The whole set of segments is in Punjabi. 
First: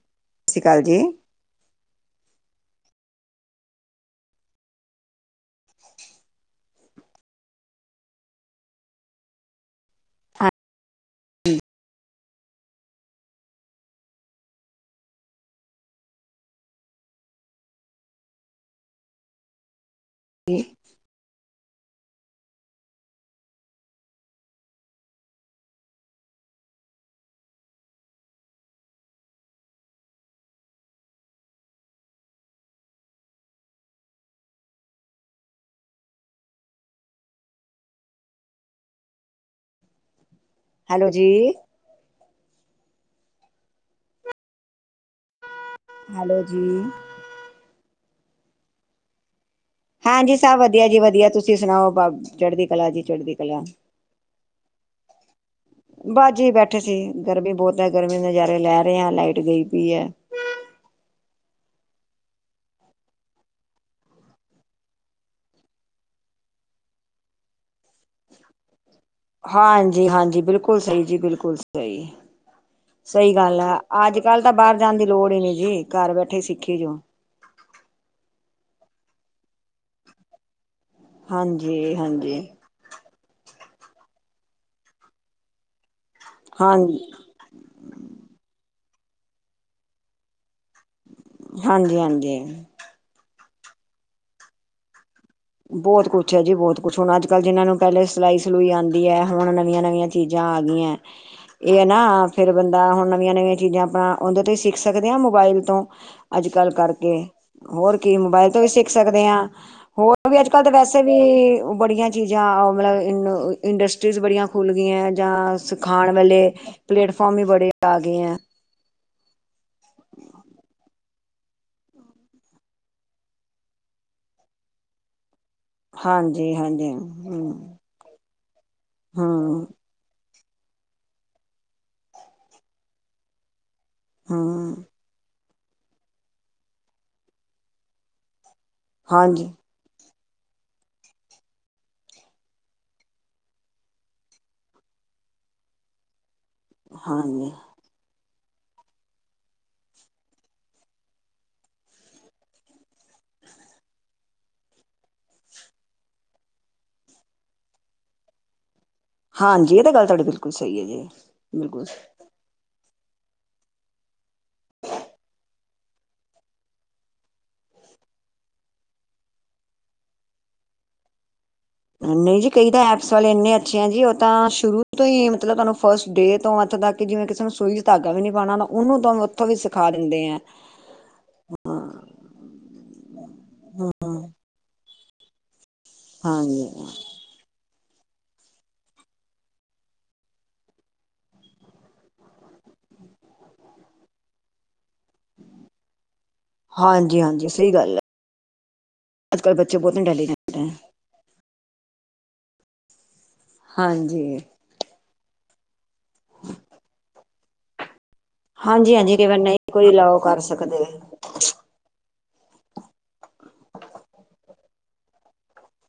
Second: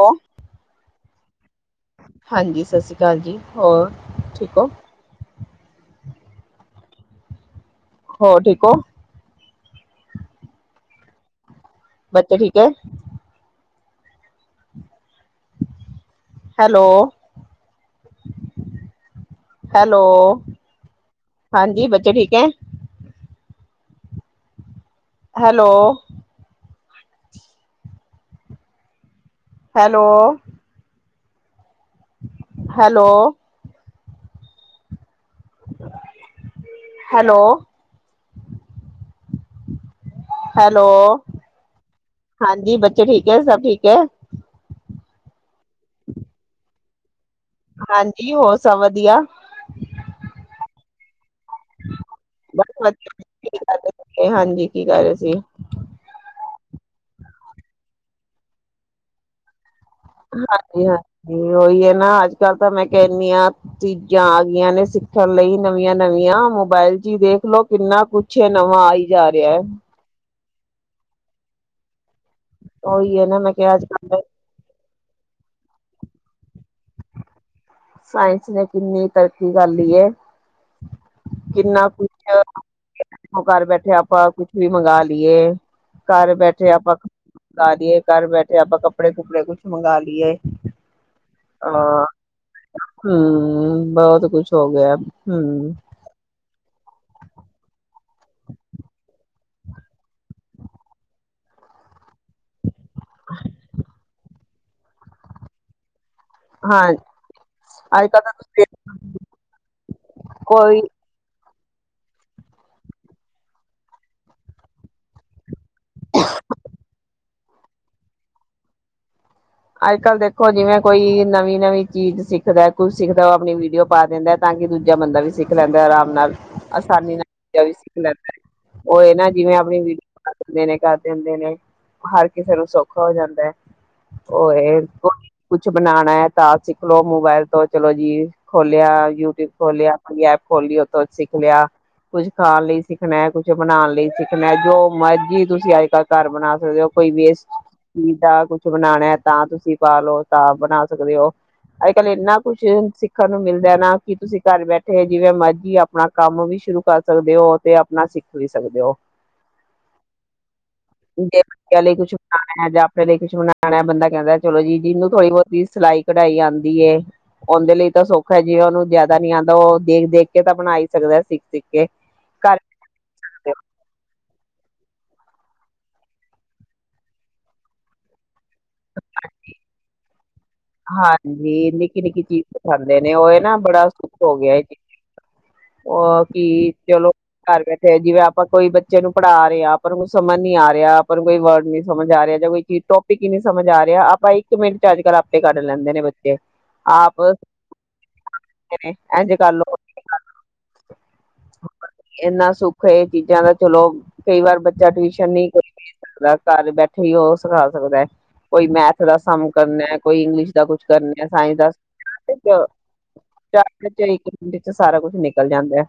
ਓ ਸੀ ਕਾਲ ਜੀ। ਹਾਂਜੀ, ਸਸੀ ਕਾਲ ਜੀ, ਹੋਰ ਠੀਕ ਓ? ਹੋਰ ਠੀਕੋ? [inaudible] ਬੱਚੇ ਠੀਕ ਹੈ ਹੈਲੋ ਹੈਲੋ ਤੇ ਹਾਂਜੀ ਬੱਚੇ ਠੀਕ ਹੈ hello hello hello hello hello ਹਾਂਜੀ ਬੱਚੇ ਠੀਕ ਹੈ ਸਭ ਠੀਕ ਹੈ ਹੈਲੋ ਜੀ ਹਾਂਜੀ ਹੋਰ ਸਭ ਵਧੀਆ ਹਾਂਜੀ ਸਭ ਵਧੀਆ ਜੀ ਵਧੀਆ ਤੁਸੀਂ ਤੁਸੀਂ ਸੁਣਾਓ ਬ ਚੜਦੀ ਬਸ ਕਲਾ ਜੀ ਵਧੀਆ ਚੜ੍ਹਦੀ ਕੀ ਕਲਾ ਕਰ ਰਹੇ ਸੀ ਹਾਂਜੀ ਕੀ ਕਰ ਰਹੇ ਸੀ ਬਾਜੀ ਬੈਠੇ ਸੀ ਗਰਮੀ ਬਹੁਤ ਹੈ ਗਰਮੀ ਨਜ਼ਾਰੇ ਲੈ ਰਹੇ ਆ ਲਾਈਟ ਗਈ ਪਈ ਹੈ ਹਾਂਜੀ ਹਾਂਜੀ ਉਹੀ ਹੈ ਨਾ ਅੱਜ ਕੱਲ੍ਹ ਤਾਂ ਮੈਂ ਕੈਦੀ ਹਾਂ ਚੀਜ਼ਾਂ ਆ ਗਈਆਂ ਨੇ ਸਿੱਖਣ ਲਈ ਨਵੀਆਂ ਨਵੀਆਂ ਮੋਬਾਇਲ ਚ ਹੀ ਦੇਖਲੋ ਕਿੰਨਾ ਕੁਛ ਹੈ ਨਵਾਂ ਆਈ ਜਾ ਰਿਹਾ ਹੈ ਹਾਂਜੀ ਹਾਂਜੀ ਬਿਲਕੁਲ ਸਹੀ ਜੀ ਬਿਲਕੁਲ ਸਹੀ ਉਹੀ ਸਹੀ ਨਾ ਮੈਂ ਗੱਲ ਕਿਹਾ ਹੈ ਅੱਜ ਕੱਲ ਤਾਂ ਬਾਰ ਜਾਣ ਦੀ ਲੋੜ ਹੀ ਨੀ ਜੀ ਘਰ ਬੈਠੇ ਸਿੱਖੀ ਜੋ ਸਾਈਂਸ ਨੇ ਕੀਨੀ ਤਰੱਕੀ ਕਰ ਲੀ ਏ ਕਿੰਨਾ ਕੁਛ ਹਾਂਜੀ-ਹਾਂਜੀ। ਘਰ ਬੈਠੇ ਆਪਾਂ ਕੁਛ ਵੀ ਮੰਗ ਲੀਏ ਘਰ ਬੈਠੇ ਹਾਂ ਆਪਾਂ ਮੰਗਾ ਲਏ ਘਰ ਬੈਠੇ ਆਪਾਂ ਕੱਪੜੇ-ਕੁੱਪੜੇ ਕੁਛ ਮੰਗ ਲੀ ਏ। ਹਾਂਜੀ ਹਾਂਜੀ। ਹੂੰ ਬਹੁਤ ਕੁਛ ਹੋ ਗੇਆ। ਬੋਤ ਕੁਛ ਐ ਜੀ ਬਹੁਤ ਕੁਛ ਹੁਣ ਅੱਜ-ਕੱਲ ਜ ਜੀਨਾਂ ਨੂੰ ਪੈਲੇ ਸਲਾਈ-ਸਲੂਈ ਆਦੀ ਐ ਹੁਣ ਨਵੀਆਂ-ਨਵੀਆਂ ਚੀਜ਼ਾਂ ਆ ਗੀਐ ਏ ਨਾ ਫੇਰ ਬੰਦਾ ਹੁਣ ਨਵੀਆਂ-ਨਵੀਆਂ ਚੀਜ਼ਾਂ ਆਪਣਾ ਓਦੇ ਤੋਂ ਈ ਸਿੱਖ ਸਕਦੇ ਆਂ ਮੋਬਾਇਲ ਤੋਂ ਅੱਜ-ਕੱਲ ਹਾਂ ਕਰਕੇ, ਹੋਰ ਅੱਜ ਕੀ ਕੱਲ ਤਾਂ ਮੋਬਾਇਲ ਤੋਂ ਤੁਸੀਂ ਵੀ ਸਿੱਖ ਸਕਦੇ ਆਂ ਹੋਰ ਵੀ ਅੱਜ-ਕੱਲ ਤਾਂ ਕੋਈ ਵੈਸੇ ਵੀ ਵੜੀਆਂ ਚੀਜ਼ਾਂ ਮਲਵ ਇੰਡਸਟਰੀਜ਼ ਬੜੀਆਂ ਖੁੱਲ ਗਈਆਂ ਜਾਂ ਸ ਖਾਣ ਵੇਲੇਲ ਪਲੇਟਫੋਮ ਵੀ ਬੜੇ ਆ ਗੇ ਆ ਅੱਜ-ਕੱਲ ਦੇਖੋ ਜਿਵੇਂ ਕੋਈ ਨਵੀਂ-ਨਵੀਂ ਚੀਜ਼ ਸਿੱਖਦਾ ਕੁਝ ਸੇਖਦਾ ਓ ਆਪਣੀ ਵੀਡੀਓ ਪਾ ਦੇਂਦਾ ਤਾਂ ਕੀ ਦੂਜਾ ਬੰਦਾ ਵੀ ਸਿੱਖ ਲੈਂਦਾ ਆਰਾਮ ਨਾਲ ਹਾਂਜੀ ਹਾਂਜੀ ਆਸਾਨੀ ਨਾਲ ਦੂਜਾ ਵੀ ਸ ਹਮ ਲੈਦਾ ਏ ਓ ਏ ਨਾ ਜਿਵੇਂ ਹਮ ਆਪਣੀ ਵੀਡੀਓ ਬਨਾ ਦੇ ਨੇ ਕਰ ਦੇਂਦੇ ਨੇ ਹਰ ਕੇਸੇ ਨੂੰ ਸੌਖਾ ਹੋ ਜਾਂਦਾ ਐ। ਓਏ ਹਮ ਕੁਛ ਬਣਾਣਾ ਐ ਤਾਂ ਸੇਖਲੋ ਮੁਬੈਲ ਤੋਂ ਚਲੋ ਜੀ ਖੋਲੇਆ ਯੂਟੀਊਬ ਹਾਂਜੀ ਖੋਲੇਆ ਅਪਣੀ ਐਪ ਖੋਲਲੀ ਓਥੋਂ ਸਿੱਖ ਲੇਆ ਕੁਛ ਖਾਣ ਲਈ ਸੀਖਣੈ ਕੁੱਛ ਬਣਾਣ ਲਈ ਸਿੱਖਣੈ ਜੋ ਮਰਜੀ ਤੁਸੀਂ ਅੱਜ-ਕੱਲ ਘਰ ਬਣਾ ਦੇਓ ਕੋਈ ਵੇਸਟ ਹਾਂਜੀ ਚੀਜ਼ ਦਾ ਕੁਛ ਬਣਾਣਾ ਤਾਂ ਤੁਸੀਂ ਪਾਲੋ ਤਾਂ ਬਣਾ ਸਕਦੇ ਓ ਆ ਕੱਲ ਏਨਾ ਕੁੱਛ ਸੀਖਣ ਨੂੰ ਮਿਲਦੈ ਨਾ ਕੀ ਤੁਸੀਂ ਘਰ ਬੈਠੇ ਜੀਵੇਂ ਮਰਜੀ ਅਪਣਾ ਕੰਮ ਵੀ ਸ਼ੁਰੂ ਕਰ ਸਕਦੇ ਓ ਤੇ ਅਪਣਾ ਸਿੱਖ ਵੀ ਸਕਦੇ ਓ। ਹਾਂਜੀ ਏ ਤਾਂ ਗੱਲ ਤੁਆਡੀ ਬੇਲਕੁਲ ਸਈ ਐ ਜੀ ਜੇ ਬੱਚਿਆਂ ਬੇਲਕੁਲ ਲਈ ਕੁਛ ਜਾਂ ਆਪਣੇ ਲਈ ਕੁਛ ਬਨਾਣਾ ਬੰਦਾ ਕੈਂਦਾ ਚਲੋ ਜੀ ਜੀਨੂੰ ਥੋੜੀ-ਬਹੁਤੀ ਸਲਾਈ ਕਢਾਈ ਆਦੀ ਏ ਓਦੇ ਲਈ ਤਾਂ ਸੋਖਾ ਏ ਜੀਵੇ ਓਨੂੰ ਜਾਦਾ ਨੀ ਆਦਾ ਓ ਦੇਖ- ਦੇਖ ਕੇ ਤਾਂ ਬਣਾ ਈ ਸਕਦਾ ਸਿੱਖ-ਸਿੱਖ ਕੇ। ਨਈ ਜੀ ਘਰ ਕਈ ਤਾਂ ਐਪਸ ਵਾਲੇ ਐਨੇ ਅੱਛੇ ਆ ਜੀ ਓ ਤਾਂ ਸ਼ੁਰੂ ਤੋਂ ਹੀ ਮਤਲਵ ਤੁਆਨੂੰ ਫਸਟ ਡੇ ਤੋਂ ਅੱਥ ਤੱਕ ਕੇ ਜੀਵੇਂ ਕਿਸੇ ਨੂੰ ਸੂਈ ਧਾਗਾ ਵੀ ਨੀ ਪਾਣਾ ਆਦਾ ਓਨੂੰਂ ਓਥੋਂ ਵੀ ਸਿਖਾ ਦਿੰਦੇ ਆ ਹਾਂਜੀ ਹਾਂ ਨਿੱਕੀ-ਨਿੱਕੀ ਚੀਜ਼ ਸੀਖਾਂ ਦੇ ਨੇ ਓਏ ਨਾ ਬੜਾ ਸੁੱਖ ਹੋ ਗੇਆ ਏ ਓ ਕੀ ਹਾਂਜੀ ਚਲੋ ਘਰ ਬੈਠੇ ਜਿਵੇਂ ਆਪਾਂ ਕੋਈ ਬੱਚੇ ਨੂੰ ਪੜ੍ਹਾ ਰਏ ਆ ਆਪਾਂ ਨੂੰ ਸਮਝ ਨੀ ਆ ਰੇਆ ਆਪਾਂ ਨੂੰ ਕੋਈ ਵਰਡ ਨੀ ਸਮਝ ਆ ਰੇਆ ਜਾਂ ਕੋਈ ਟੋਪੀਕ ਈ ਨੀ ਸਮਝ ਆ ਰੇਆ ਆਪਾਂ ਈਕ ਮਿੰਟ ਚ ਅੱਜ-ਕੱਲ ਆਪ ਕੱਢ ਲੈਂਦੇ ਨੇ ਬੱਚੇ, ਆਪ ਹਾਂਜੀ ਹਾਂਜੀ ਸਹੀ ਗੱਲ ਹੈ ਐਜ ਅੱਜ ਕੱਲ੍ਹ ਕਰਲੋ ਬੱਚੇ ਬਹੁਤ ਊਜ ਇੰਟੈਲੀਜੈਂਟ ਹੈ ਕਰਲੋ ਏਨਾ ਸੁੱਖ ਏ ਚੀਜ਼ਾਂ ਦਾ ਚਲੋ, ਹਾਂਜੀ ਕਈ ਵਾਰ ਬੱਚਾ ਟਵੀਸ਼ਨ ਨੀ ਕ ਦਾ ਘਰ ਬੈਠੇ ਈ ਓ ਸਿਖਾ ਸਕਦੈ, ਕੋਈ ਹਾਂਜੀ ਮੈਥ ਦਾ ਹਾਂਜੀ ਕਈ ਵਾਰ ਸਮ ਨਹੀਂ ਕੋਈ ਕਰਨਾ ਲਾਓ ਕੋਈ ਕਰ ਇੰਗਲਿਸ਼ ਦਾ ਕੁਛ ਸਕਦੇ ਕਰਨੀ ਆ ਸਾਈਸ ਦਾ [unintelligible] ਵੀਚ ਸਾਰਾ ਕੁੱਛ ਨਿਕਲ ਜਾਂਦਾ ਐ।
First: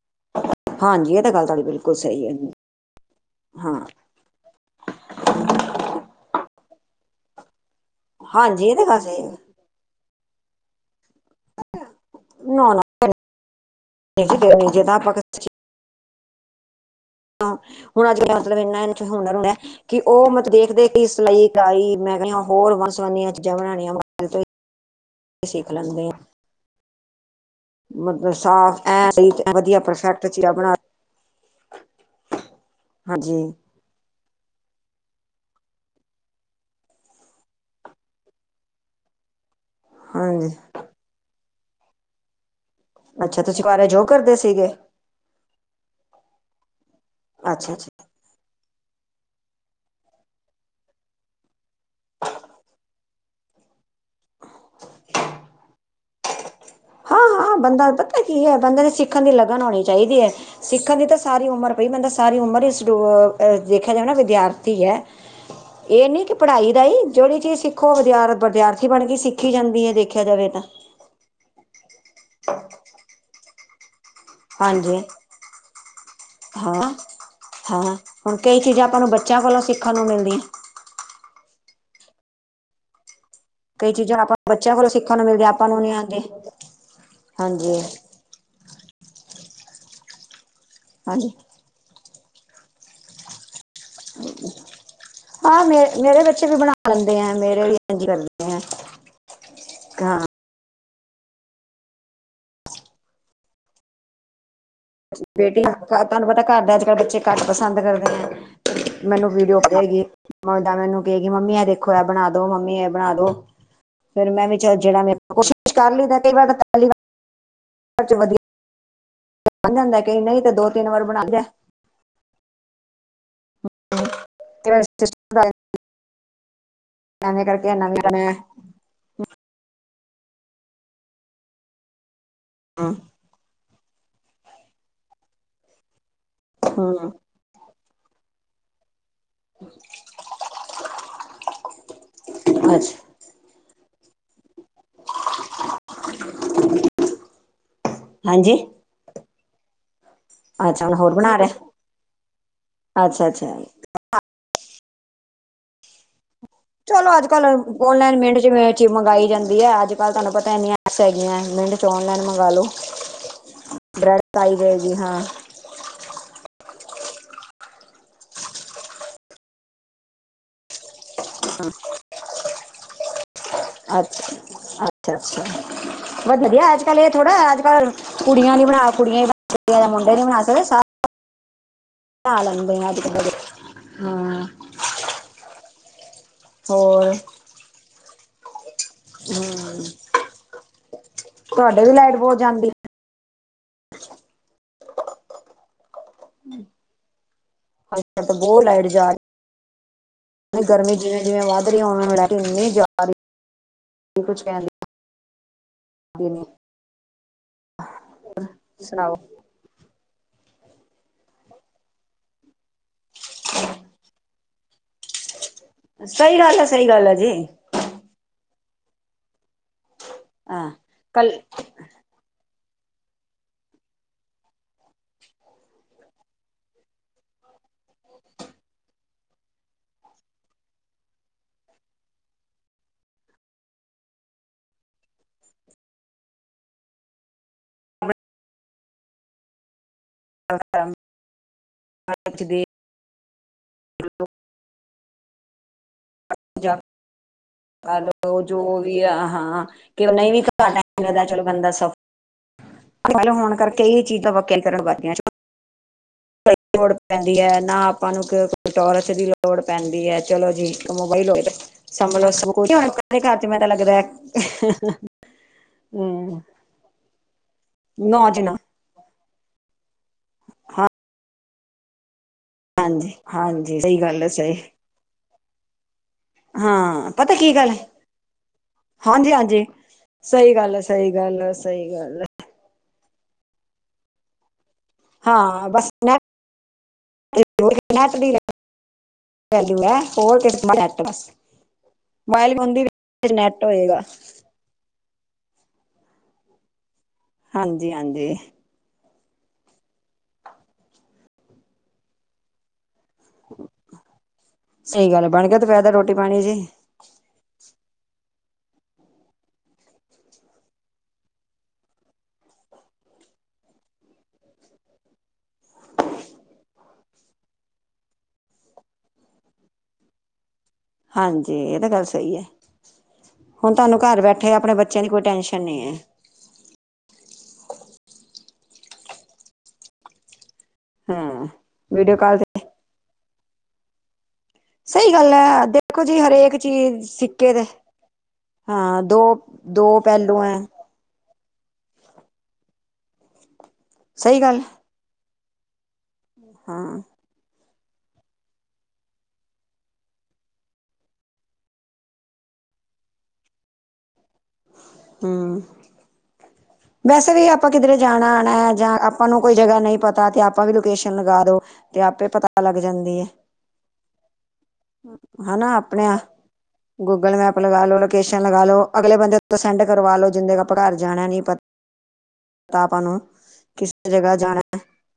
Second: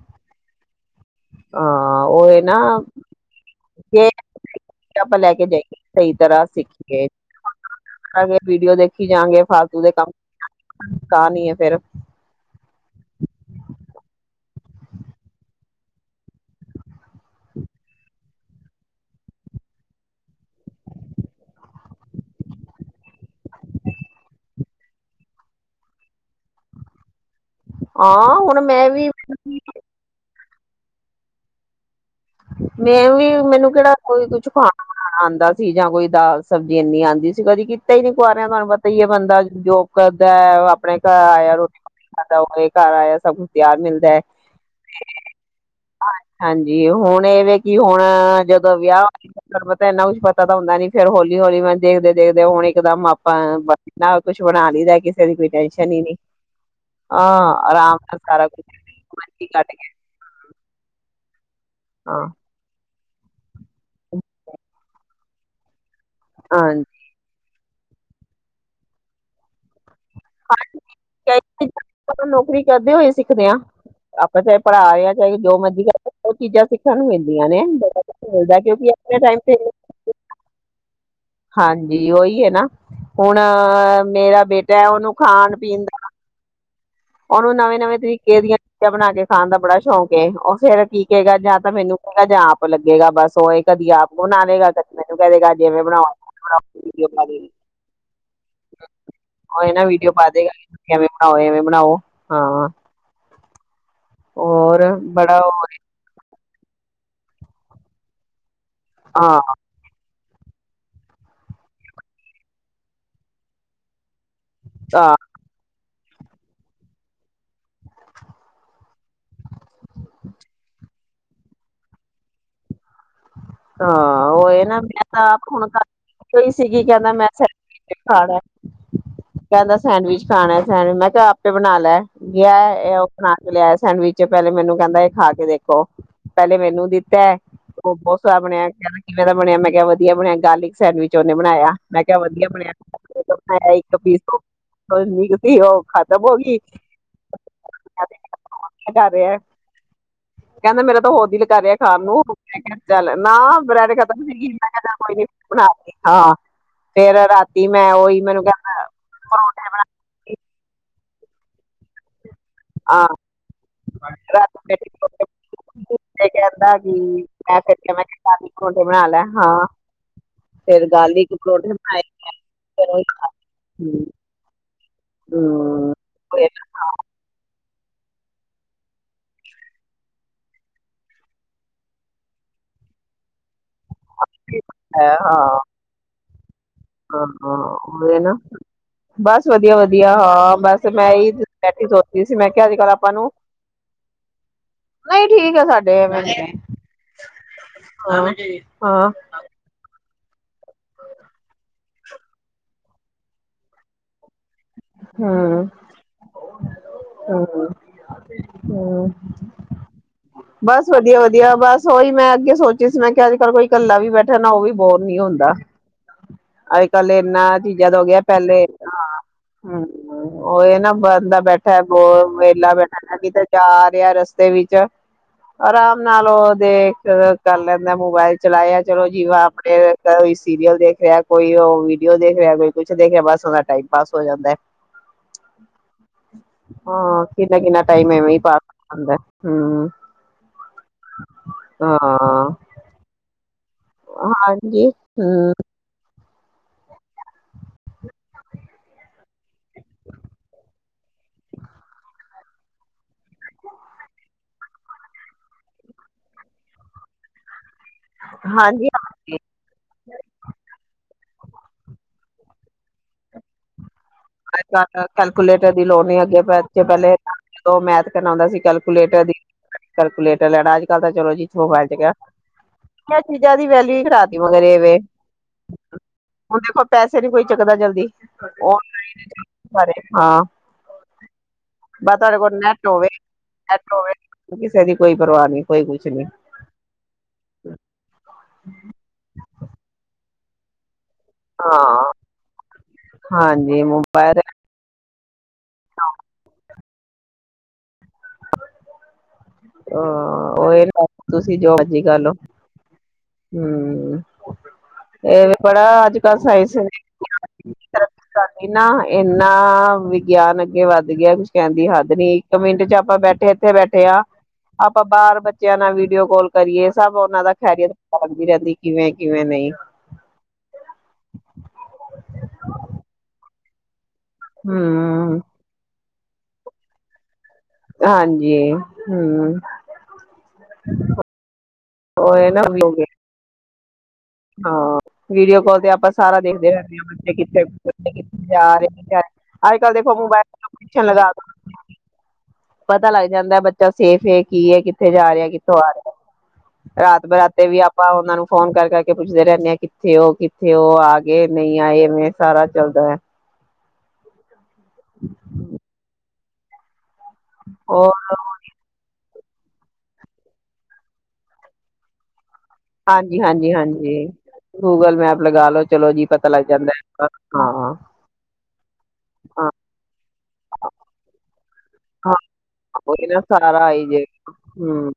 ਹਾਂਜੀ ਇਹ ਤਾਂ ਗੱਲ ਤੁਹਾਡੀ ਬਿਲਕੁਲ ਆਂ ਸਹੀ ਹੈ ਓਈ ਨਾ, ਹਾਂ ਕੇਕ ਆਪਾਂ ਲੈ ਕੇ ਜਾਈਏ ਸਈ ਤਰਾ ਸੀਖ ਗਏ ਹਾਂਜੀ ਵੀਡੀਓ ਇਹ ਤਾਂ ਦੇ ਗੱਲ ਸਹੀ ਹੈ ਫਾਲਤੂ ਦੇ ਕੰਮ ਕਰਨੀ ਆ ਫੇਰ [unintelligible] ਨਾ-ਨਾ। [unintelligible] ਹੁਣ ਅੱਜ-ਕੱਲ੍ਹ ਮਤਲਬ ਏਨਾ ਹੁਨਰ ਹੋਇਆ ਕਿ ਓ ਮਤ ਦੇਖਦੇ ਕੇ ਏਸ ਲਾਈਕ ਆਈ ਮੈਂ ਕੈਨੀ ਹੋਰ ਵੰਨ ਸਵੰਨੀਆਂ ਚੀਜ਼ਾਂ ਬਣਾਣੀਆਂ ਸਿੱਖ ਲੈਂਨੇ ਆ, ਮਤਲਬ ਹਾਂ ਹੁਣ ਸਾਫ਼ ਮੈਂ ਵੀ ਐ ਵਧੀਆ ਪਰਫੈਕਟ, ਚੀਰਾ ਬਣਾ ਤਾਂ ਮੈਂ ਵੀ, ਮੈਨੂੰ ਕਿਹੜਾ ਕੋਈ ਕੁਛ ਆਂ ਆਉਂਦਾ ਸੀ, ਜਾਂ ਕੋਈ ਦਾਲ ਸਬਜ਼ੀ ਇੰਨੀ ਆਉਂਦੀ ਸੀ, ਕਦੀ ਕਿ ਕੀਤਾ ਹੀ ਨੀ ਕੁਆਰਿਆ ਤੁਹਾਨੂੰ ਪਤਾ ਹੀ ਹੈ ਬੰਦਾ ਜੋ ਕਰਦਾ, ਹਾਂਜੀ ਆਪਣੇ ਘਰ ਆਇਆ ਰੋਟੀ ਪਾਣੀ ਖਾਦਾ ਘਰ ਆਇਆ, ਸਭ ਅੱਛਾ ਕੁਛ ਤੁਸੀਂ ਤਿਆਰ ਘਰ ਜੋਬ ਮਿਲਦਾ ਹੈ, ਕਰਦੇ ਸੀਗੇ ਹਾਂਜੀ ਉਹ ਹੁਣ ਇਹਵੇ ਅੱਛਾ ਕਿ, ਹੁਣ ਅੱਛਾ ਜਦੋਂ ਵਿਆਹ ਤਾਂ ਇੰਨਾ ਕੁਛ ਪਤਾ ਤਾਂ ਹੁੰਦਾ ਨੀ, ਫੇਰ ਹੌਲੀ ਹੌਲੀ ਮੈਂ ਦੇਖਦੇ- ਦੇਖਦੇ ਹੁਣ ਇੱਕਦਮ ਆਪਾਂ ਨਾ ਕੁਛ ਬਣਾ ਲਈਦਾ, ਕਿਸੇ ਦੀ ਕੋਈ ਟੈਨਸ਼ਨ ਹੀ ਨਹੀਂ। ਹਾਂ ਹਾਂ ਬੰਦਾ ਪਤਾ ਕੀ ਹੈ, ਬੰਦੇ ਨੇ ਸਿੱਖਣ ਦੀ ਕੁਛ ਲਗਨ ਕੱਟ ਹੋਣੀ ਕੇ ਚਾਹੀਦੀ ਹੈ। ਸਿੱਖਣ ਦੀ ਤਾਂ ਸਾਰੀ ਉਮਰ ਪਈ, ਬੰਦਾ ਹਾਂ ਸਾਰੀ ਉਮਰ ਹੀ ਸਟੂਡ ਦੇਖਿਆ ਜਾਵੇ ਨਾ ਵਿਦਿਆਰਥੀ ਹੈ। ਇਹ ਨਹੀਂ ਕਿ ਪੜ੍ਹਾਈ ਦਾ ਹਾਂਜੀ ਹੀ, ਜਿਹੜੀ ਚੀਜ਼ ਸਿੱਖੋ ਵਿਦਿਆ ਵਿਦਿਆਰਥੀ ਬਣ ਗਈ ਸਿੱਖੀ ਜਾਂਦੀ ਹੈ ਦੇਖ ਹਾਂ, ਆਪ ਨੌਕਰੀ ਕਰਦੇ ਹੋਏ ਸਿੱਖਦੇ ਹਾਂ। ਆਪਾਂ ਚਾਹੇ ਪੜ੍ਹਾ ਹਾਂਜੀ ਰਹੇ ਹਾਂ, ਚਾਹੇ ਜੋ ਮਰਜ਼ੀ ਕਰਦੇ, ਉਹ ਚੀਜ਼ਾਂ ਹਾਂ ਸਿੱਖਣ ਨੂੰ ਮਿਲਦੀਆਂ ਨੇ। ਮਿਲਦਾ, ਕਿਉਂਕਿ ਆਪਣੇ ਟਾਈਮ ਤੇ ਦੇਖਣ ਨੂੰ ਮਿਲਦੀ। ਹਾਂਜੀ ਉਹੀ ਹੈ ਨਾ, ਹੁਣ ਕਈ ਚੀਜ਼ਾਂ ਆਪਾਂ ਮੇਰਾ ਬੱਚਿਆਂ ਬੇਟਾ ਹੈ ਕੋਲੋਂ ਉਹਨੂੰ ਸਿੱਖਣ ਨੂੰ ਮਿਲਦੀਆਂ ਖਾਣ ਆਪਾਂ ਨੂੰ ਪੀਣ ਨੀ ਦਾ ਹਾਂਜੀ। ਉਹਨੂੰ ਨਵੇਂ -ਨਵੇਂ ਤਰੀਕੇ ਦੀਆਂ ਚੀਜ਼ਾਂ ਬਣਾ ਕੇ ਖਾਣ ਦਾ ਬੜਾ ਸ਼ੌਂਕ, ਉਹ ਫੇਰ ਕੀ ਹਾਂਜੀ ਕਹੇਗਾ ਤਾਂ ਮੈਨੂੰ ਕਹਿੰਦਾ ਜਾ ਆਪ ਲੱਗੇਗਾ, ਬਸ ਉਹ ਇਹ ਕਦੀ ਆਪ ਬਣਾ ਦੇਗਾ, ਮੈਨੂੰ ਕਹਿ ਦੇਗੇਗਾ, ਹਾਂ ਦੇ ਮੈਂ ਮੇ ਬਣਾਊਗੀ ਥੌੜਾਂ ਬਹੁਤ ਹਾਂਜੀ, ਗੱਲ। [inaudible] ਹਮ [inaudible] ਉਹ ਇਹ ਨਾ ਵੀਡੀਓ ਪਾ ਦੇਗਾ, ਕਿਵੇਂ ਬਣਾਉ, ਐਵੇਂ ਬਣਾਉ ਹਾਂ। ਹੋਰ। ਬੜਾ ਬੇਟੀ ਤੁਹਾਨੂੰ ਪਤਾ ਘਰ ਦੇ ਅੱਜ ਕੱਲ ਬੱਚੇ, ਘੱਟ ਪਸੰਦ ਕਰਦੇ ਆ ਮੈਨੂੰ ਹਾਂ ਵੀਡੀਓ ਉਦਾ ਮੈਨੂੰ ਕਹੇਗੀ, ਮੰਮੀ ਇਹ ਦੇਖੋ ਇਹ ਬਣਾ ਦੋ ਮੰਮੀ, ਇਹ ਬਣਾ ਦੋ ਫੇਰ ਮੈਂ ਵੀ ਜਿਹੜਾ ਹਾਂ ਮੈਂ ਕੋਸ਼ਿਸ਼ ਕਰ ਲੈਂਦਾ, ਕਈ ਵਾਰ ਪੈਲੀ ਵਾਰ 'ਚ ਵਧੀਆ ਬਣ ਜਾਂਦਾ, ਕ ਨਹੀਂ, ਤਾਂ ਦੋ ਤਿੰਨ ਵਾਰ ਬਣਾ ਦਿਆ ਹਾਂ, ਉਹ ਇਹ ਨਾ, ਮੈਂ ਤਾਂ ਆਪ ਹੁਣ ਘਰ ਕੋਹੀ ਸੀਗੀ, ਕਹਿੰਦਾ ਮੈਂ ਸ ਕਰਕੇ ਨਵੀਂ ਖਾਣਾ [unintelligible] ਕਹਿੰਦਾ ਸੈਂਡਵਿਚ ਖਾਣਾ ਸੈਂਡਵਿਚ, ਮੈਂ ਕਿਹਾ ਆਪੇ ਬਣਾ ਲੈ ਗਿਆ ਉਹ ਬਣਾ ਲਿਆ ਸੈਂਡਵਿਚ ਪਹਿਲੇ ਮੈਨੂੰ ਕਹਿੰਦਾ ਇਹ ਖਾ ਕੇ ਦੇਖੋ, ਪਹਿਲੇ ਮੈਨੂੰ ਹਮ ਦਿੱਤਾ ਹੈ ਉਹ ਬਹੁਤ ਸਵਾਦ ਬਣਿਆ। ਕਿਵੇਂ ਦਾ ਬਣਿਆ ਮੈਂ ਕਿਹਾ ਵਧੀਆ ਬਣਿਆ, ਗਾਰਲਿਕ ਸੈਂਡਵਿਚ ਉਹਨੇ ਬਣਾਇਆ, ਮੈਂ ਕਿਹਾ ਵਧੀਆ ਬਣਿਆ। ਅੱਛਾ ਮੈਂ ਇੱਕ ਪੀਸੀ, ਉਹ ਖਤਮ ਹੋ ਗਈ ਹਾਂਜੀ ਜਾ ਰਿਹਾ [inaudible] ਕਹਿੰਦਾ, ਅੱਛਾ ਹੁਣ ਮੇਰਾ ਤਾਂ ਹੋਰ ਬਣਾ ਦਿਲ ਕਰ ਰਿਹਾ ਖਾਣ ਨੂੰ ਚੱਲ ਅੱਛਾ ਨਾ, ਅੱਛਾ ਬ੍ਰੈਡ ਖਤਮ ਹੋਗੀ ਸੀ, ਮੈਂ ਕਿਹਾ ਨੀ ਬਣਾ ਲੀ। [unintelligible] ਹਾਂ, ਚਲੋ ਫੇਰ ਅੱਜ ਕੱਲ ਰਾਤੀ ਮੈਂ ਔਨਲਾਈਨ ਉਹੀ ਮਿੰਟ ਮੈਨੂੰ ਕਹਿੰਦਾ ਚ ਮੰਗਾਈ ਜਾਂਦੀ ਪਰੌਂਠੇ ਹੈ ਅੱਜਕੱਲ੍ਹ ਤੁਹਾਨੂੰ ਪਤਾ, ਇੰਨੀਆਂ ਐਪਸ ਹੈਗੀਐ ਮਿੰਟ 'ਚ ਔਨਲਾਈਨ ਮੰਗਵਾ ਲਉ। ਹਾਂ [unintelligible] ਹਾਂ ਏ ਕਹਿੰਦਾ, ਕਿ ਮੈਂਿਰ ਮੈਂ ਘੋਡੇ ਬਣਾ ਲੈ ਹਾਂ [unintelligible] ਫੇਰ ਗਾਰਲਿਕ ਪਰੌਠੇ ਬਣਾਏ, ਫਿਰ ਓਈ ਖਾਲੇ। ਅੱਛਾ, ਅੱਛਾ ਅੱਛਾ, ਹਮ, ਫਿਰ ਅੱਜ -ਕੱਲ੍ਹ ਇਹ ਥੋੜ੍ਹਾ ਹੈ ਅੱਜ ਕੱਲ੍ਹ ਕੁੜੀਆਂ ਹੀ ਬਣਾ ਕੁੜੀਆਂ ਸਕਦੀਆਂ, ਮੁੰਡੇ ਨੀ ਬਣਾ ਸਕਦੇ ਸਾ [unintelligible] ਪਾ ਲੈਂਦੇ ਐ ਅੱਜ-ਕਲ ਦੇ ਬੱਚੇ, ਹਾਂ। ਐ ਹਾਂ। ਹੋਰ। ਹਾਂ ਹਾਂ, ਮੈਂ ਨਾ, ਬਸ ਵਧੀਆ-ਵਧੀਆ ਹਾਂ ਬਸ ਮੈ ਇਹੀ ਤੁਹਾਡੇ ਬੈਠੀ ਵੀ ਲਾਈਟ ਸੋਚਦੀ ਸੀ, ਬਹੁਤ ਮੈ ਕਿਹਾ ਜਾਂਦੀ ਅੱਜ- ਕੱਲ ਆਪਾਂ ਨੂੰ ਨਹੀ, ਠੀਕ ਹੈ ਸਾਡੇ ਵਡੇ ਅੱਛਾ, ਉਹ ਲਾਈਟ ਜਾ ਰ ਤੇ ਗਰਮੀ ਜਿਵੇਂ-ਜਿਵੇਂ ਵੱਧ ਰਹੀ ਏ, ਓਵੇ-ਓਵੇ ਲਾਈਟ ਨਈ ਜਾ ਰਹੀ। ਤੇ ਕੁਛ ਕਹਿਣ ਲਈ ਹੂੰ, ਹੂੰ, ਹੂੰ। ਸੁਣਾਓ ਬਸ ਵਧੀਆ-ਵਧੀਆ, ਬਸ ਉਹੀ ਮੈ ਅੱਗੇ ਸੋਚੀ ਸੀ ਮੈ ਕਿਹਾ ਅੱਜ-ਕੱਲ੍ਹ ਕੋਈ ਕੱਲਾ ਵੀ ਬੈ ਹੈਨਾ, ਉਹ ਵੀ ਬੋਰ ਨੀ ਹੁੰਦਾ। ਸਹੀ ਗੱਲ ਐ। ਅੱਜ-ਕੱਲ ਇੰਨਾ ਚੀਜ਼ਾਂ ਦਾ ਹੋ ਗਿਆ ਪਹਿਲੇ ਹਾਂ, ਹੂੰ। ਉਹ ਹਾਂ ਇਹ ਨਾ, ਕੱਲ ਬੰਦਾ ਬੈਠਾ ਬੋਰ ਵੇਹਲਾ ਬੈ ਐ ਵੀ ਤੇ ਜਾ ਰਿਹਾ ਰਸਤੇ ਵਿੱਚ, ਆਰਾਮ ਨਾਲ, ਉਹ ਦੇਖ ਕਰ ਲੈ। ਮੈਂ ਮੋਬਾਈਲ ਚਲਾਇਆ, ਚਲੋ ਜੀ ਵਾ, ਆਪੇ ਈ ਸੀਰੀਅਲ ਦੇਖ ਰਿਹਾ। ਕੋਈ ਉਹ ਵੀਡੀਓ ਦੇਖ ਰਿਹਾ, ਕੋਈ ਕੁਛ ਦੇਖ ਰਿਹਾ, ਬਸ ਉਹਦਾ ਟਾਈਮ ਪਾਸ ਹੋ ਜਾਂਦੈ। ਹਾਂ, ਕਿੰਨਾ-ਕਿੰਨਾ ਟਾਈਮ ਐਵੇਂ ਹੀ ਪਾਸ ਹੋ ਜਾਂਦੈ, ਹੂੰ। ਅ ਅ, ਆ ਹਾਂਜੀ, ਹੂੰ। ਅ ਜੋ ਵੀ ਆ, ਹਾਂ, ਕਿਹੜਾ ਨਹੀ ਵੀ ਘੱਟ ਟਾਈਮ ਲੱਗਦਾ ਚਲੋ ਬੰਦਾ ਸਫ਼ਰ ਗੱਲ ਹੋਣ ਕਰਕੇ ਇਹ ਚੀਜ਼ਾਂ ਵਾਕਿਆਂ ਕਰਨ ਵਾਲੀਆਂ ਲੋੜ ਪੈਂਦੀ ਐ ਨਾ ਆਪਾਂ ਨੂੰ ਹਾਂਜੀ ਟੋਰਚ ਦੀ ਲੋ ਲੋੜ ਪੈਂਦੀ ਹੈ, ਚਲੋ ਜੀ, ਮੋਬਈਲ ਹੋਏ 'ਤੇ ਸੰਭਲੋ ਸਬ ਕੁਛ ਅਪਨੇ ਘਰ 'ਚ ਮੈ ਤਾਂ ਲੱਗਦੈ। ਅੱਜ-ਕੱਲ ਕੈਲਕੂਲੇਟਰ ਦੀ ਲੋੜ ਨਹੀਂ, ਅੱਗੇ 'ਚ ਪਹਿਲੇ ਜਦੋ ਮੈਥ ਨੌ ਕਰਨਾ ਆਂਦਾ ਜਣਾ ਸੀ, ਕੈਲਕੂਲੇਟਰ ਦੀ ਕੈਲਕੂਲੇਟਰ ਲੈਣਾ ਹਾਂ ਅੱਜ-ਕੱਲ ਤਾਂ ਚਲੋ ਜੀ ਮੋਬਾਇਲ ਚ ਹੈ ਗਿਆ। ਹਾਂਜੀ ਮੈ ਚੀਜ਼ਾਂ ਦੀ ਹਾਂਜੀ ਵੈਲਊ ਸਹੀ ਈ ਗੱਲ ਹੈ ਕਰਾਤੀ, ਸਹੀ ਮਗਰ ਏ ਵੇ। ਹੁਣ ਦੇਖੋ ਹਾਂ ਪੈਸੇ ਨੀ ਕੋਈ ਚੱਕਦਾ ਜਲਦੀ, ਉਹ ਹਾਂਜੀ-ਹਾਂਜੀ, ਸਾਰੇ ਹਾਂ ਸਹੀ ਗੱਲ ਐ, ਸਹੀ ਗੱਲ ਐ, ਸਹੀ ਗੱਲ ਐ। ਕਿਸੇ ਕੋਲ ਨੈਟ ਹੋਵੇ, ਨੈਟ ਹੋਵੇ, ਕਿਸੇ ਦੀ ਕੋਈ ਪਰਵਾਹ ਨੀ, ਹਾਂ ਕੋਈ ਬਸ ਕੁਛ ਨੀ। [unintelligible] ਪਹਿਲੇ ਨਾ, ਹੋਰ ਕਿਸੇ ਦਾ ਮੋਬਾਈਲ ਨੈਟ ਬਸ, ਹਾਂ ਮੋਬਾਇਲ ਹੁੰਦੀ ਵੀ ਜਿਹਦੇ ਚ ਨੈਟ ਹਾਂਜੀ ਹੋਏਗਾ। ਮੋਬਾਇਲ ਹਾਂ ਹਾਂਜੀ-ਹਾਂਜੀ। ਅਹ, ਓਏ ਅਪ ਤੁਸੀਂ ਜੋ ਮਰਜੀ ਕਰ ਲਓ। ਹੂੰ, ਸਹੀ ਗੱਲ ਐ ਬਣ ਗਿਆ ਤੇ ਫਾਇਦਾ ਬੜਾ ਰੋਟੀ ਅੱਜ-ਕੱਲ੍ਹ ਪਾਣੀ ਜੀ ਸਾਇਸ ਏ, ਅ ਇੰਨਾ ਇੰਨਾ ਵਿਗਿਆਨ ਅੱਗੇ ਵੱਧ ਗਿਆ, ਕੁਛ ਕਹਿਣ ਦੀ ਹੱਦ ਨਈ। ਇੱਕ ਮਿੰਟ ਚ ਆਪਾਂ ਬੈਠੇ ਇੱਥੇ ਬੈਠੇ ਆ। ਆਪਾਂ ਬਾਹਰ ਬੱਚਿਆਂ ਨਾਲ ਵੀਡੀਓ ਕੋਲ ਕਰੀਏ, ਸਭ ਉਹਨਾਂ ਦਾ ਖ਼ੈਰੀਅਤ ਪਤਾ ਲੱਗਦੀ ਰਹਿੰਦੀ ਕਿਵੇਂ- ਕਿਵੇਂ ਨਹੀ। ਹਾਂਜੀ, ਇਹ ਤਾਂ ਗੱਲ ਸਹੀ ਐ। ਹੁਨ ਤੁਹਾਨੂੰ ਘਰ ਬੈਠਿਆ ਆਪਣੇ ਬੱਚਿਆਂ ਦੀ ਕੋਈ ਹਮ ਟੈਨਸ਼ਨ ਨਈ ਹੈ। ਹਾਂਜੀ ਹੂੰ ਹੂੰ, ਵੀਡੀਓ ਕਾੱਲ ਤੇ, [unintelligible] ਹਾਂ, ਸਹੀ ਗੱਲ ਵੀਡੀਓ ਹੈ ਕਾਲ ਤੇ ਦੇਖੋ ਆਪਾਂ ਜੀ ਸਾਰਾ ਹਰੇਕ ਦੇਖਦੇ ਰਹਿੰਨੇ ਆ ਚੀਜ਼ ਬੱਚੇ ਸਿੱਕੇ ਕਿਥੇ ਦੇ ਜਾ ਰੇ ਹਾਂ ਦੋ ਦੋ ਅੱਜ-ਕੱਲ ਦੇਖੋ ਪਹਿਲੂ ਹੈ ਮੋਬਾਈਲ [unintelligible] ਲਗਾ ਪਤਾ ਲੱਗ ਜਾਂਦਾ ਬੱਚਾ ਸੇਫ ਸਹੀ ਏ ਗੱਲ ਕੀ ਏ ਕਿੱਥੇ ਜਾ ਰਿਆ ਕਿੱਥੋਂ ਆ ਰਿਆ। ਹਾਂ ਰਾਤ-ਬਰਾਤੇ ਵੀ ਆਪ ਆਪਾਂ ਉਹਨਾਂ ਨੂੰ ਫੋਨ ਕਰ ਕਰਕੇ ਪੁੱਛਦੇ ਰਹਿੰਦੇ ਆ, ਕਿੱਥੇ ਹੋ ਕਿੱਥੇ ਹੋ ਆ ਗਏ ਨਈ ਆਏ ਐਵੇਂ ਸਾਰਾ ਚੱਲਦਾ ਹੈ। ਹੂੰ ਵੈਸੇ ਵੀ ਆਪਾਂ ਕਿਧਰੇ ਹੋਰ ਜਾਣਾ-ਆਣਾ ਜਾਂ ਆ ਆਪਾਂ ਨੂੰ ਕੋਈ ਜਗ੍ਹਾ ਨਈ ਪਤਾ ਤੇ ਆਪਾਂ ਵੀ ਲੋਕੇਸ਼ਨ ਲਗਾ ਦੋ ਤੇ ਆਪੇ ਪਤਾ ਲੱਗ ਜਾਂਦੀ ਹੈ ਹਾਂਜੀ-ਹਾਂਜੀ-ਹਾਂਜੀ। ਗੂਗਲ ਮੈਪ ਲਗਾ ਹਨਾ ਲੋ ਆਪਣੇ ਚਲੋ ਜੀ ਪਤਾ ਲੱਗ ਜਾਂਦਾ, ਗੂਗਲ ਮੈਪ ਲਗਾ ਹਾਂ-ਹਾਂ। ਲੋ, ਲੋਕੇਸ਼ਨ ਲਗਾ ਲੋ ਅਗਲੇ ਬੰਦੇ ਸੈਂਡ ਕਰਵਾ ਲੋ ਜਿੰਦੇ ਆਪਾਂ ਘਰ ਜਾਣਾ ਨੀ ਪਤਾ ਹਾਂ, ਆਪਾਂ ਨੂੰ ਓਹਦੇ ਨਾਲ ਸਾਰਾ ਆਈ ਕਿਸੇ ਜਾਏ, ਜਗ੍ਹਾ ਜਾਣਾ ਹੂੰ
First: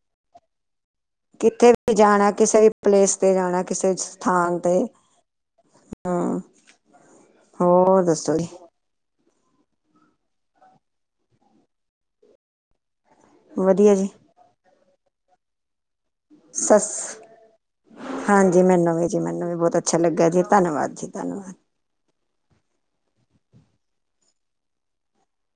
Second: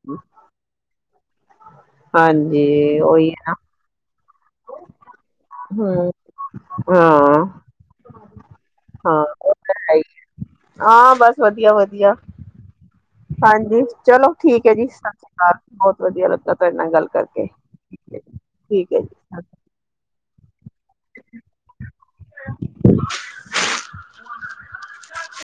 ਕਿੱਥੇ ਵੀ ਜਾਣਾ, ਕਿਸੇ ਹਾਂਜੀ ਵੀ ਪਲੇਸ ਉਹੀ ਤੇ ਹੈ ਨਾ ਜਾਣਾ, ਕਿਸੇ ਸਥਾਨ ਤੇ। ਹਮ ਹਾ, ਹੋਰ ਦੱਸੋ ਜੀ। ਹਾਂ-ਹਾਂ, ਬਸ ਵਧੀਆ- ਵਧੀਆ। ਹਾਂਜੀ, ਵਧੀਆ ਜੀ ਚਲੋ ਠੀਕ ਹੈ ਜੀ ਸਤਿ ਸ੍ਰੀ ਅਕਾਲ ਬੋਹਤ ਵਧੀਆ ਲੱਗ ਤੁਹਾਡੇ ਨਾਲ ਸਸ ਗੱਲ ਕਰਕੇ ਠੀਕ ਏ ਜੀ। ਮੈਨੂ ਵੀ ਬੋਹਤ ਅੱਛਾ ਲੱਗਿਆ ਜੀ, ਧੰਨਵਾਦ ਜੀ ਧੰਨਵਾਦ। [unintelligible]